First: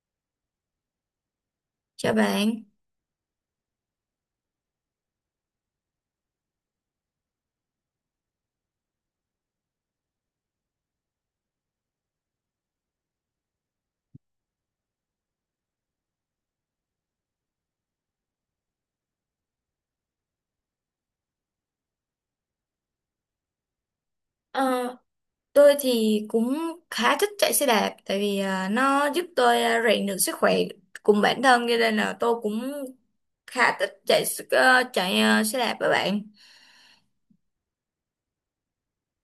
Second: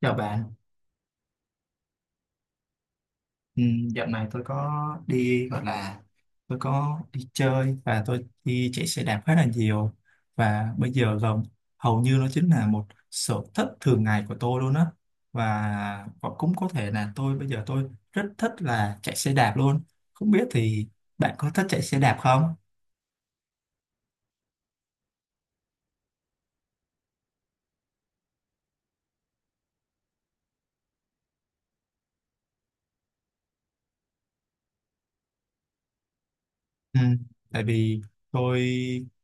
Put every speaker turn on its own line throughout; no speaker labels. Chào bạn,
Chào bạn.
ừ, dạo này tôi có đi gọi là đi chơi và tôi đi chạy xe đạp khá là nhiều. Và bây giờ gần hầu như nó chính là một sở thích thường ngày của tôi luôn á. Và cũng có thể là tôi bây giờ tôi rất thích là chạy xe đạp luôn. Không biết thì bạn có thích chạy xe đạp không?
Ờ, tôi thì cũng khá thích chạy xe đạp tại vì nó giúp tôi rèn được sức khỏe cùng bản thân, cho nên là tôi cũng khá thích chạy xe đạp với bạn.
Ừ, tại vì tôi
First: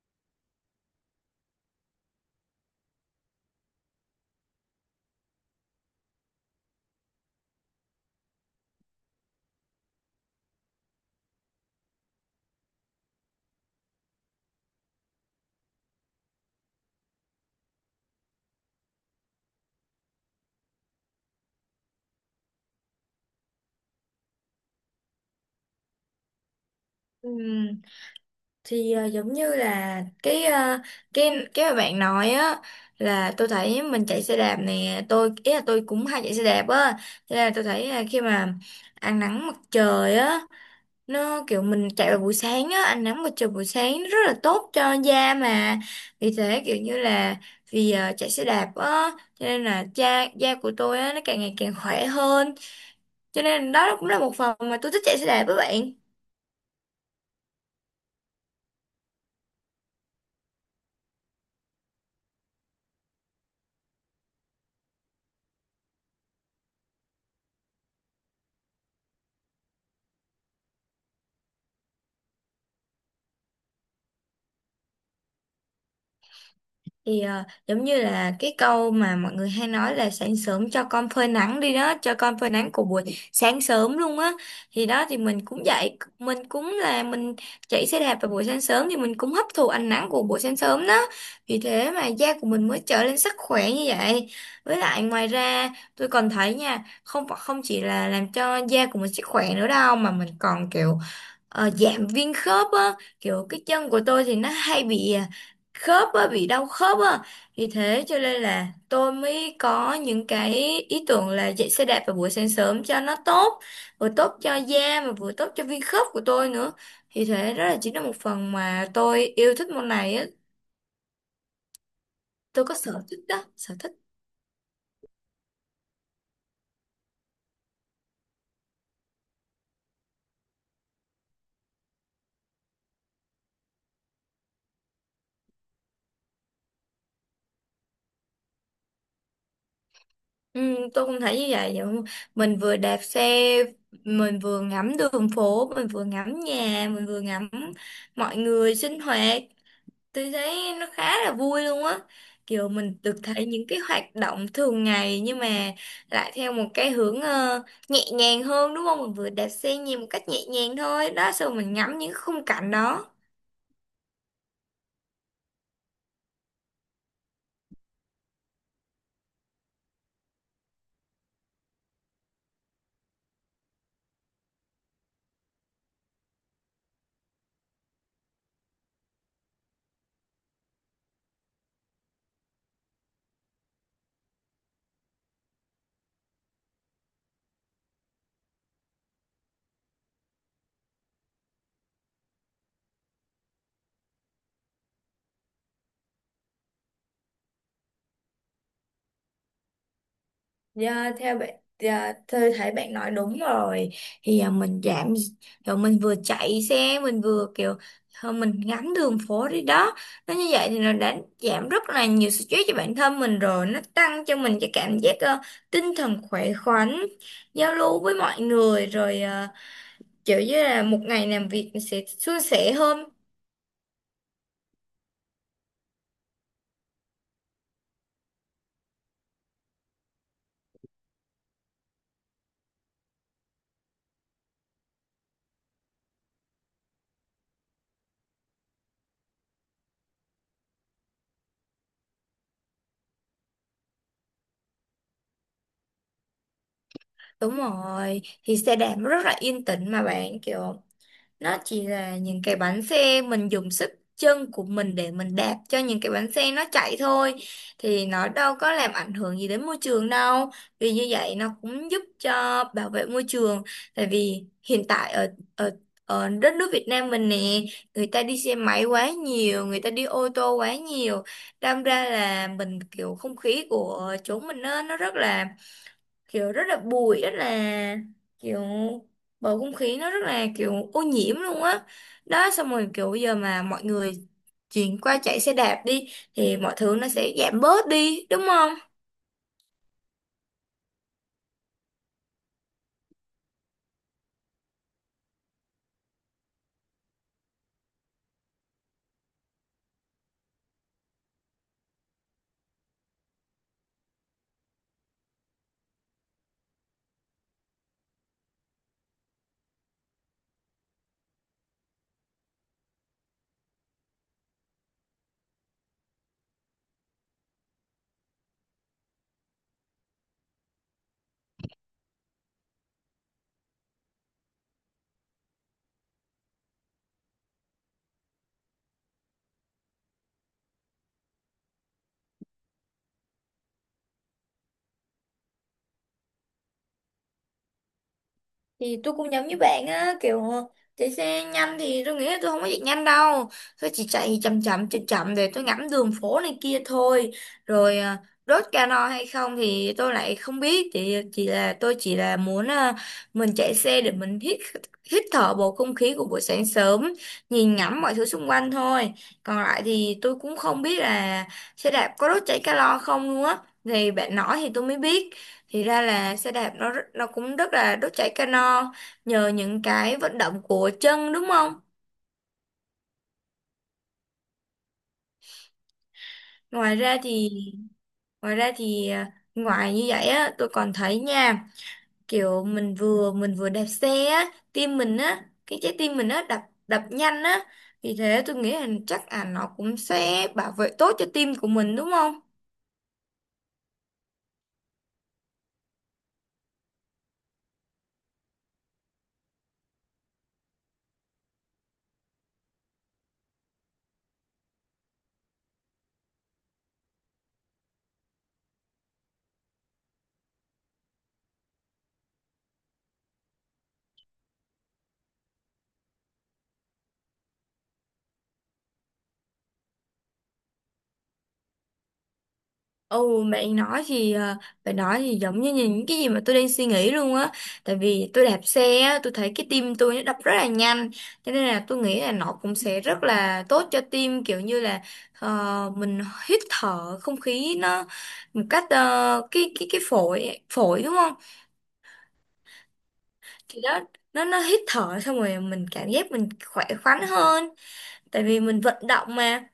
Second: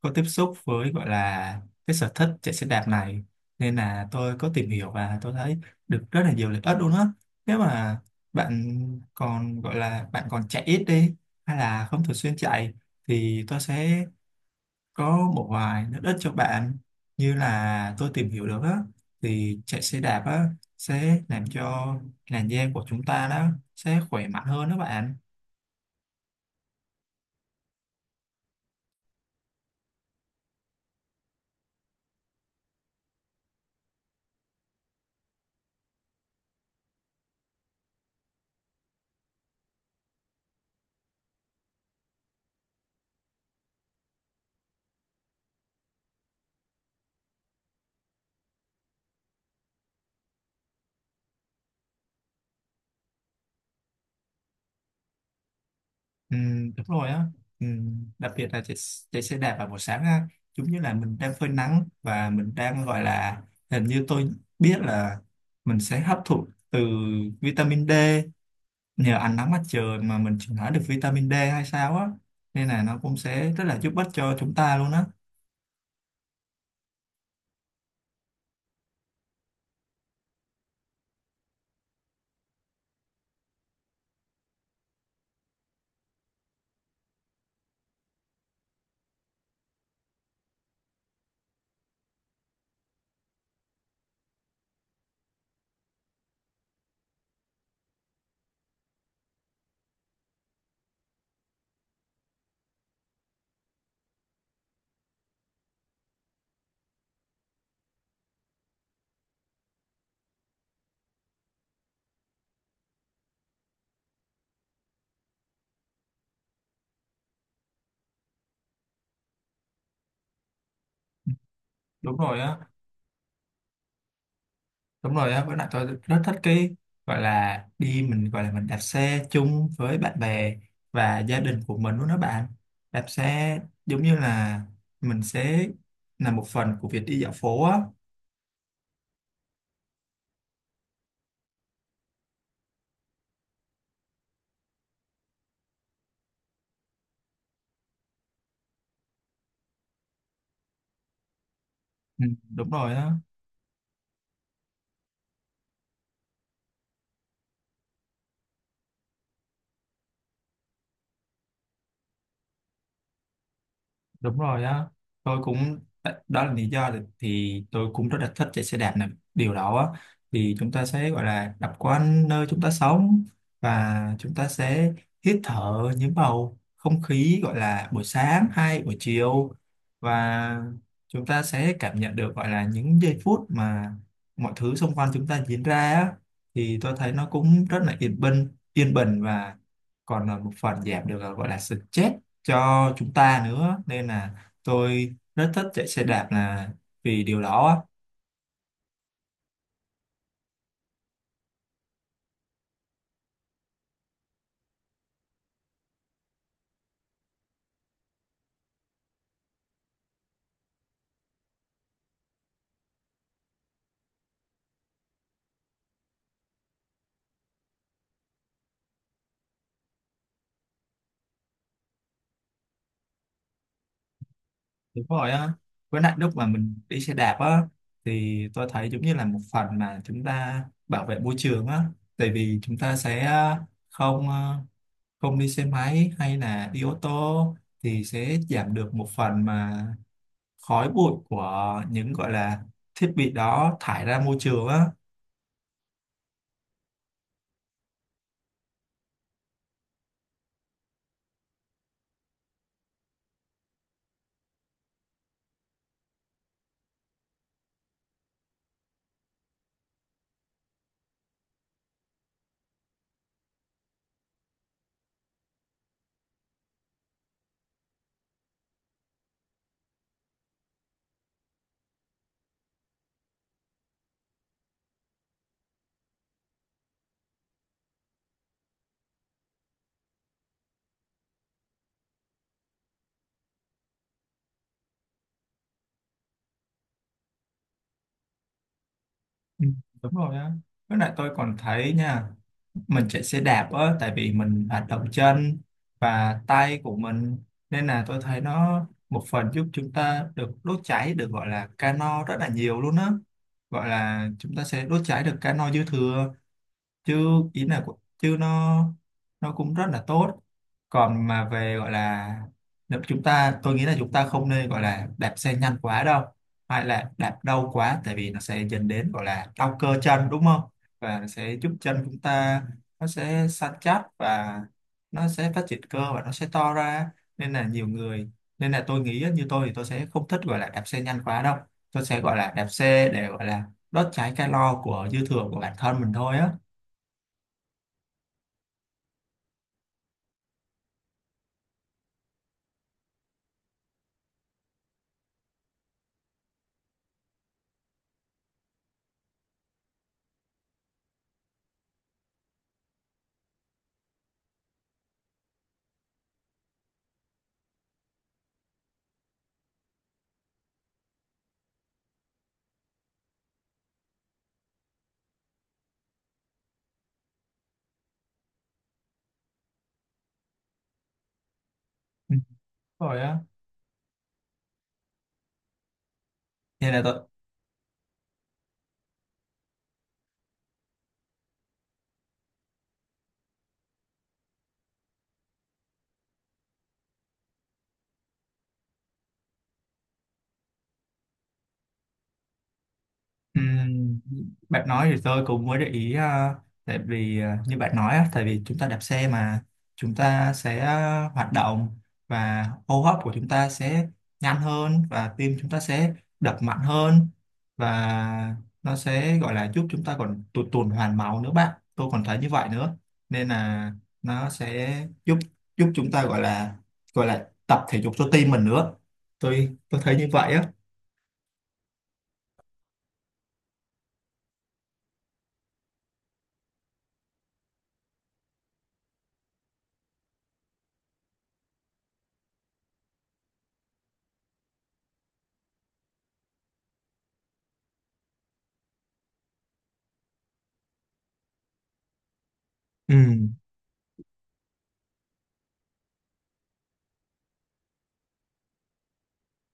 có tiếp xúc với gọi là cái sở thích chạy xe đạp này nên là tôi có tìm hiểu và tôi thấy được rất là nhiều lợi ích luôn á. Nếu mà bạn còn gọi là bạn còn chạy ít đi hay là không thường xuyên chạy thì tôi sẽ có một vài lợi ích cho bạn. Như là tôi tìm hiểu được á, thì chạy xe đạp á sẽ làm cho làn da của chúng ta đó sẽ khỏe mạnh hơn đó bạn.
Ừm, thì giống như là cái à, cái cái mà bạn nói á, là tôi thấy mình chạy xe đạp nè, tôi ý là tôi cũng hay chạy xe đạp á, cho nên là tôi thấy là khi mà ăn nắng mặt trời á, nó kiểu mình chạy vào buổi sáng á, ánh nắng mặt trời buổi sáng nó rất là tốt cho da mà, vì thế kiểu như là vì chạy xe đạp á cho nên là da da của tôi á nó càng ngày càng khỏe hơn, cho nên đó cũng là một phần mà tôi thích chạy xe đạp với bạn.
Ừ, đúng rồi á. Ừ, đặc biệt là chạy xe đạp vào buổi sáng á, giống như là mình đang phơi nắng và mình đang gọi là hình như tôi biết là mình sẽ hấp thụ từ vitamin D, nhờ ánh nắng mặt trời mà mình chuyển hóa được vitamin D hay sao á, nên là nó cũng sẽ rất là giúp ích cho chúng ta luôn á.
Thì giống như là cái câu mà mọi người hay nói là sáng sớm cho con phơi nắng đi đó, cho con phơi nắng của buổi sáng sớm luôn á, thì đó thì mình cũng dậy, mình cũng là mình chạy xe đạp vào buổi sáng sớm thì mình cũng hấp thụ ánh nắng của buổi sáng sớm đó, vì thế mà da của mình mới trở nên sức khỏe như vậy. Với lại ngoài ra tôi còn thấy nha, không không chỉ là làm cho da của mình sức khỏe nữa đâu, mà mình còn kiểu giảm viêm khớp á, kiểu cái chân của tôi thì nó hay bị khớp á, bị đau khớp á. Thì thế cho nên là tôi mới có những cái ý tưởng là chạy xe đạp vào buổi sáng sớm cho nó tốt, vừa tốt cho da mà vừa tốt cho viên khớp của tôi nữa. Thì thế đó là chính là một phần mà tôi yêu thích môn này á,
Đúng rồi á.
tôi có sở thích đó, sở thích.
Đúng rồi á, với lại tôi rất thích cái gọi là đi mình gọi là mình đạp xe chung với bạn bè và gia đình của mình luôn đó bạn. Đạp xe giống như là mình sẽ là một phần của việc đi dạo phố á.
Ừ, tôi cũng thấy như vậy, vậy không? Mình vừa đạp xe, mình vừa ngắm đường phố, mình vừa ngắm nhà, mình vừa ngắm mọi người sinh hoạt, tôi thấy nó khá là vui luôn á,
Ừ,
kiểu
đúng rồi
mình
á.
được thấy những cái hoạt động thường ngày nhưng mà lại theo một cái hướng nhẹ nhàng hơn, đúng không? Mình vừa đạp xe nhìn một cách nhẹ nhàng thôi đó, xong rồi mình ngắm những khung cảnh đó.
Đúng rồi á, tôi cũng đó là lý do thì tôi cũng rất là thích chạy xe đạp này, điều đó á. Thì chúng ta sẽ gọi là đạp quanh nơi chúng ta sống, và chúng ta sẽ hít thở những bầu không khí gọi là buổi sáng hay buổi chiều, và chúng ta sẽ cảm nhận được gọi là những giây phút mà mọi thứ xung quanh chúng ta diễn ra á. Thì tôi thấy nó cũng rất là yên bình, yên bình, và còn là một phần giảm được gọi là stress cho chúng ta nữa, nên là tôi rất thích chạy xe đạp là vì điều đó á.
Dạ, theo bạn, dạ, tôi thấy bạn nói đúng rồi, thì mình giảm, rồi mình vừa chạy xe mình vừa kiểu thôi mình ngắm đường phố đi đó, nó như vậy thì nó đã giảm rất là nhiều stress cho bản thân mình rồi, nó tăng cho mình cái cảm giác tinh thần khỏe khoắn, giao lưu với mọi người, rồi kiểu như là một ngày làm việc mình sẽ suôn sẻ hơn.
Đúng rồi á, với lại lúc mà mình đi xe đạp á thì tôi thấy giống như là một phần mà chúng ta bảo vệ môi trường á. Tại vì chúng ta sẽ không ờ, không đi xe máy hay là đi ô tô, thì sẽ giảm được một phần mà khói bụi của những gọi là thiết bị đó thải ra môi trường á.
Đúng rồi, thì xe đạp nó rất là yên tĩnh mà bạn, kiểu nó chỉ là những cái bánh xe mình dùng sức chân của mình để mình đạp cho những cái bánh xe nó chạy thôi, thì nó đâu có làm ảnh hưởng gì đến môi trường đâu, vì như vậy nó cũng giúp cho bảo vệ môi trường. Tại vì hiện tại ở ở ở đất nước Việt Nam mình nè, người ta đi xe máy quá nhiều, người ta đi ô tô quá nhiều, đâm ra là mình kiểu không khí của chỗ mình nó rất là kiểu, rất là bụi, rất là kiểu bầu không khí nó rất là kiểu ô nhiễm luôn á. Đó xong rồi kiểu bây giờ mà mọi người chuyển qua chạy xe đạp đi thì mọi thứ nó sẽ giảm bớt đi, đúng không?
Ừ, đúng rồi á, với lại tôi còn thấy nha, mình chạy xe đạp á, tại vì mình hoạt động chân và tay của mình nên là tôi thấy nó một phần giúp chúng ta được đốt cháy được gọi là calo rất là nhiều luôn á. Gọi là chúng ta sẽ đốt cháy được calo dư thừa, chứ chứ nó cũng rất là tốt. Còn mà về gọi là nếu chúng ta, tôi nghĩ là chúng ta không nên gọi là đạp xe nhanh quá đâu hay là đạp đau quá, tại vì nó sẽ dẫn đến gọi là đau cơ chân đúng không, và nó sẽ giúp chân chúng ta, nó sẽ săn chắc và nó sẽ phát triển cơ và nó sẽ to ra. Nên là nhiều người, nên là tôi nghĩ á, như tôi thì tôi sẽ không thích gọi là đạp xe nhanh quá đâu, tôi sẽ gọi là đạp xe để gọi là đốt cháy calo của dư thừa của bản thân mình thôi á.
Thì tôi cũng giống như bạn á, kiểu chạy xe nhanh thì tôi nghĩ là tôi không có chạy nhanh đâu, tôi chỉ chạy chậm chậm chậm chậm để tôi ngắm đường phố này kia thôi, rồi đốt cano hay không thì tôi lại không biết, thì chỉ là tôi chỉ là muốn mình chạy xe để mình hít hít thở bầu không khí của buổi sáng sớm, nhìn ngắm mọi thứ xung quanh thôi. Còn lại thì tôi cũng không biết là xe đạp có đốt cháy calo không luôn á, thì bạn nói thì tôi mới biết, thì ra là xe đạp nó cũng rất là đốt cháy calo nhờ những cái vận động của chân, đúng không?
Ừ. Rồi á. Vậy
Ngoài
là
ra
tôi
thì ngoài như vậy á tôi còn thấy nha, kiểu mình vừa đạp xe á, tim mình á, cái trái tim mình á đập đập nhanh á, vì thế tôi nghĩ là chắc là nó cũng sẽ bảo vệ tốt cho tim của mình, đúng không?
ừm, Bạn nói thì tôi cũng mới để ý, tại vì như bạn nói á, tại vì chúng ta đạp xe mà chúng ta sẽ hoạt động và hô hấp của chúng ta sẽ nhanh hơn và tim chúng ta sẽ đập mạnh hơn, và nó sẽ gọi là giúp chúng ta còn tuần hoàn máu nữa bạn, tôi còn thấy như vậy nữa. Nên là nó sẽ giúp giúp chúng ta gọi là tập thể dục cho tim mình nữa, tôi thấy như vậy á.
Ồ, bạn nói thì giống như những cái gì mà tôi đang suy nghĩ luôn á, tại vì tôi đạp xe á tôi thấy cái tim tôi nó đập rất là nhanh, cho nên là tôi nghĩ là nó cũng sẽ rất là tốt cho tim, kiểu như là mình hít thở không khí nó một cách cái phổi phổi, đúng không?
Ừ.
Thì đó, nó hít thở xong rồi mình cảm giác mình khỏe khoắn hơn, tại vì mình vận động mà.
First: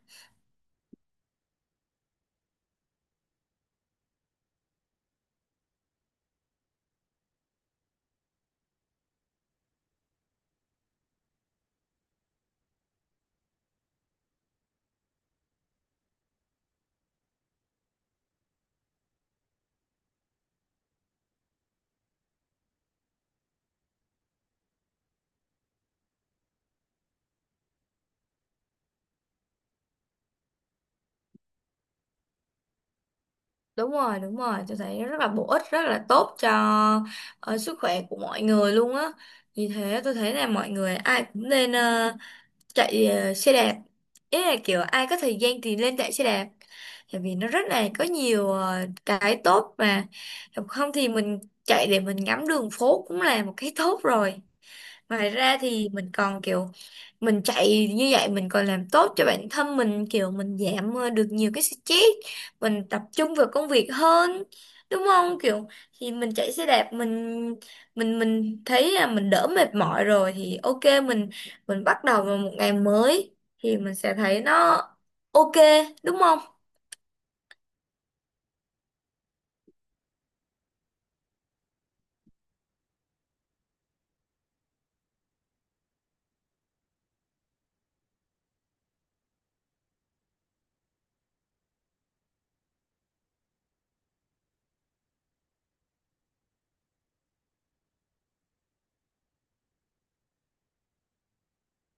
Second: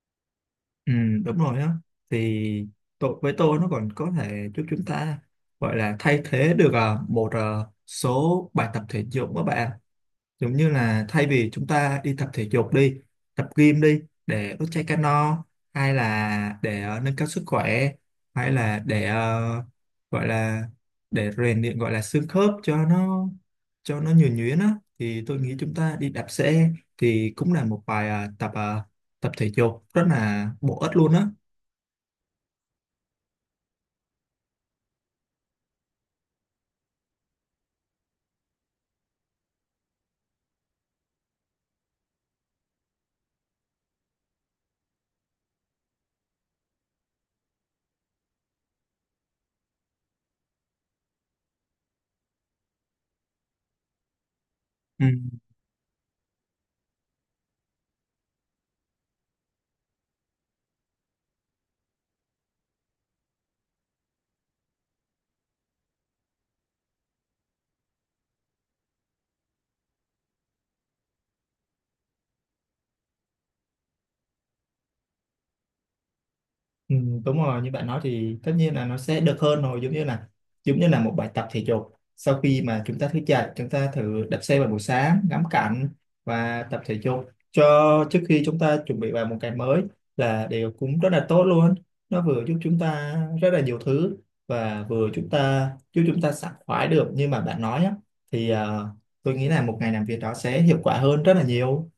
Ừ, đúng rồi á. Thì tôi với tôi nó còn có thể giúp chúng ta gọi là thay thế được một số bài tập thể dục các bạn, giống như là thay vì chúng ta đi tập thể dục đi, tập gym đi, để đốt cháy calo no, hay là để nâng cao sức khỏe, hay là để gọi là để rèn luyện gọi là xương khớp cho nó nhuần nhuyễn á, thì tôi nghĩ chúng ta đi đạp xe thì cũng là một bài tập tập thể dục rất là bổ ích luôn á.
Đúng rồi, tôi thấy rất là bổ ích, rất là tốt cho sức khỏe của mọi người luôn á. Vì thế tôi thấy là mọi người ai cũng nên chạy xe đạp. Ý là kiểu ai có thời gian thì lên chạy xe đạp, tại vì nó rất là có nhiều cái tốt mà. Không thì mình chạy để mình ngắm đường phố cũng là một cái tốt rồi.
Ừ.
Ngoài ra thì mình còn kiểu mình chạy như vậy mình còn làm tốt cho bản thân mình, kiểu mình giảm được nhiều cái stress, mình tập trung vào công việc hơn, đúng không? Kiểu thì mình chạy xe đạp, mình thấy là mình đỡ mệt mỏi rồi, thì ok, mình bắt đầu vào một ngày mới thì mình sẽ thấy nó ok, đúng không?
Ừ, đúng rồi như bạn nói thì tất nhiên là nó sẽ được hơn rồi, giống như là một bài tập thể dục sau khi mà chúng ta thức dậy chúng ta thử đạp xe vào buổi sáng ngắm cảnh và tập thể dục cho trước khi chúng ta chuẩn bị vào một ngày mới là đều cũng rất là tốt luôn. Nó vừa giúp chúng ta rất là nhiều thứ và vừa chúng ta giúp chúng ta sảng khoái được như mà bạn nói á, thì tôi nghĩ là một ngày làm việc đó sẽ hiệu quả hơn rất là nhiều.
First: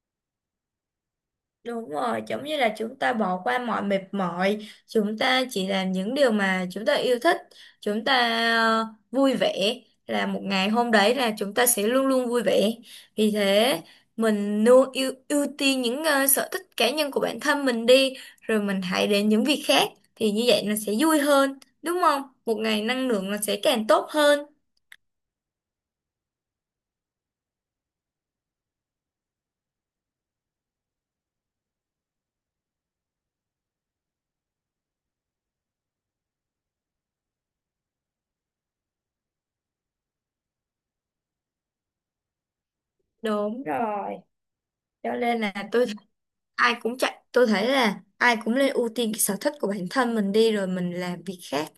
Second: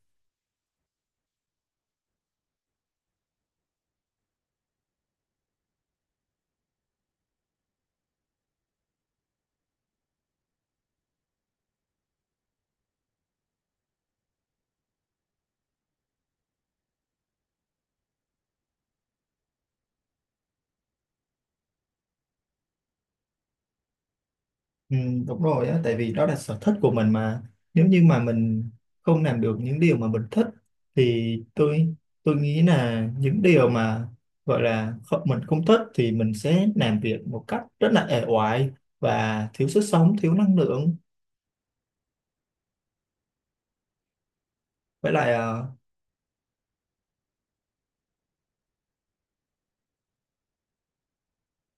Đúng rồi, giống như là chúng ta bỏ qua mọi mệt mỏi, chúng ta chỉ làm những điều mà chúng ta yêu thích, chúng ta ờ, vui vẻ, là một ngày hôm đấy là chúng ta sẽ luôn luôn vui vẻ. Vì thế, mình luôn ưu ưu tiên những sở thích cá nhân của bản thân mình đi, rồi mình hãy đến những việc khác thì như vậy nó sẽ vui hơn, đúng không? Một ngày năng lượng nó sẽ càng tốt hơn.
Ừ, đúng rồi á, tại vì đó là sở thích của mình mà, nếu như mà mình không làm được những điều mà mình thích thì tôi nghĩ là những điều mà gọi là không, mình không thích thì mình sẽ làm việc một cách rất là ẻ oải và thiếu sức sống, thiếu năng lượng.
Đúng rồi.
Với
Cho
lại
nên là
ờ,
tôi, ai cũng chạy, tôi thấy là ai cũng nên ưu tiên cái sở thích của bản thân mình đi rồi mình làm việc khác.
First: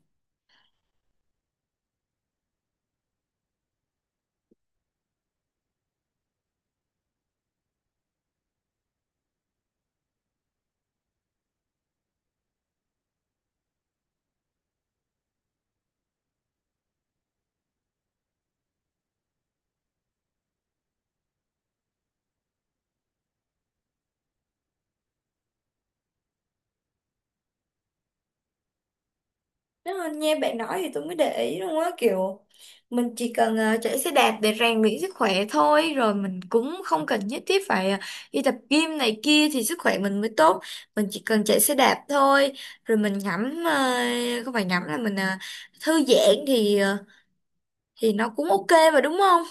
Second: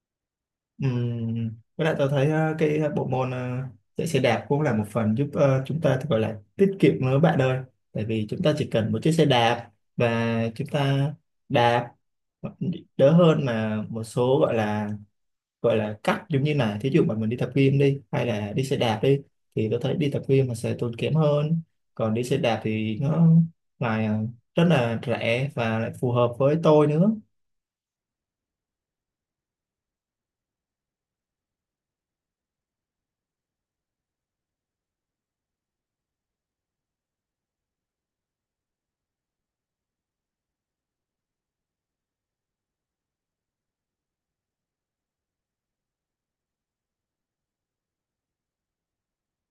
Với lại tôi thấy cái bộ môn chạy xe đạp cũng là một phần giúp chúng ta thì gọi là tiết kiệm nữa bạn ơi. Tại vì chúng ta chỉ cần một chiếc xe đạp và chúng ta đạp ờ, đỡ hơn mà một số gọi là cắt, giống như là thí dụ mà mình đi tập gym đi hay là đi xe đạp đi, thì tôi thấy đi tập gym mà sẽ tốn kém hơn. Còn đi xe đạp thì nó lại rất là rẻ và lại phù hợp với tôi nữa.
Nếu mà nghe bạn nói thì tôi mới để ý luôn á, kiểu mình chỉ cần chạy xe đạp để rèn luyện sức khỏe thôi, rồi mình cũng không cần nhất thiết phải đi tập gym này kia thì sức khỏe mình mới tốt, mình chỉ cần chạy xe đạp thôi, rồi mình ngắm không phải ngắm là mình thư giãn thì thì nó cũng ok mà, đúng không?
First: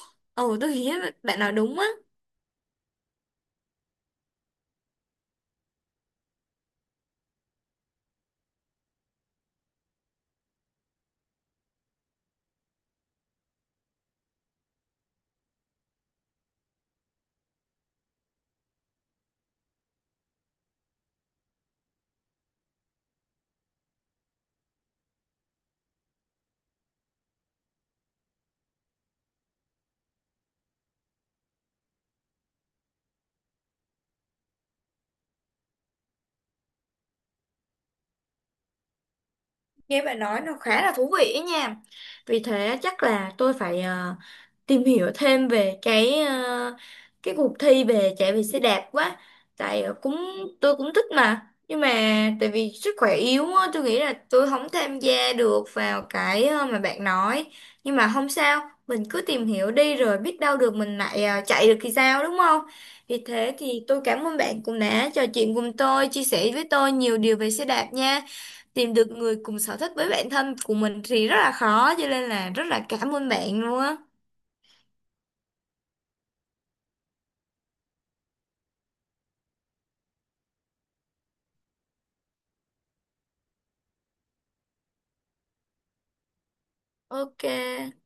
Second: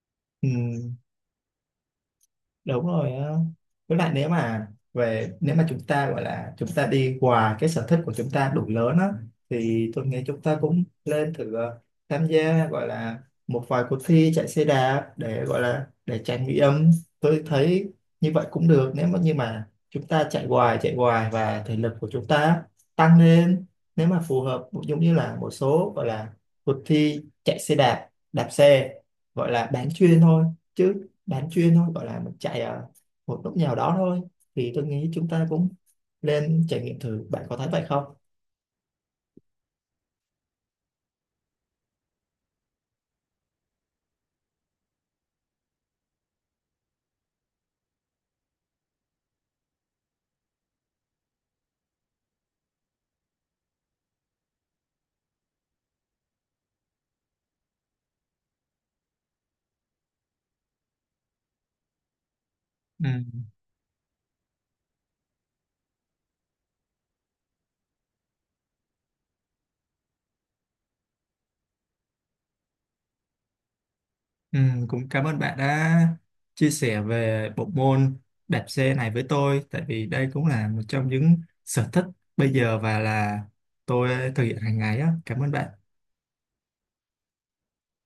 Ừ,
Ừ, tôi nghĩ là bạn nói đúng á.
đúng rồi á. Với lại nếu mà chúng ta gọi là chúng ta đi qua cái sở thích của chúng ta đủ lớn á, thì tôi nghĩ chúng ta cũng lên thử tham gia gọi là một vài cuộc thi chạy xe đạp để gọi là để trải nghiệm, tôi thấy như vậy cũng được. Nếu mà như mà chúng ta chạy hoài và thể lực của chúng ta tăng lên, nếu mà phù hợp giống như là một số gọi là cuộc thi chạy xe đạp, đạp xe gọi là bán chuyên thôi, chứ bán chuyên thôi gọi là mình chạy ở một lúc nào đó thôi, thì tôi nghĩ chúng ta cũng lên trải nghiệm thử, bạn có thấy vậy không?
Nghe bạn nói nó khá là thú vị ấy nha, vì thế chắc là tôi phải tìm hiểu thêm về cái cái cuộc thi về chạy về xe đạp quá. Tại cũng tôi cũng thích mà. Nhưng mà tại vì sức khỏe yếu á, tôi nghĩ là tôi không tham gia được vào cái mà bạn nói. Nhưng mà không sao, mình cứ tìm hiểu đi rồi biết đâu được mình lại chạy được thì sao, đúng không?
Ừ.
Vì thế thì tôi cảm ơn bạn cũng đã trò chuyện cùng tôi, chia sẻ với tôi nhiều điều về xe đạp nha, tìm được người cùng sở thích với bản thân của mình thì rất là khó, cho nên là rất là cảm ơn bạn luôn á.
Ừ, cũng cảm ơn bạn đã chia sẻ về bộ môn đạp xe này với tôi, tại vì đây cũng là một trong những sở thích bây giờ và là tôi thực hiện hàng ngày á. Cảm ơn bạn.
Ok.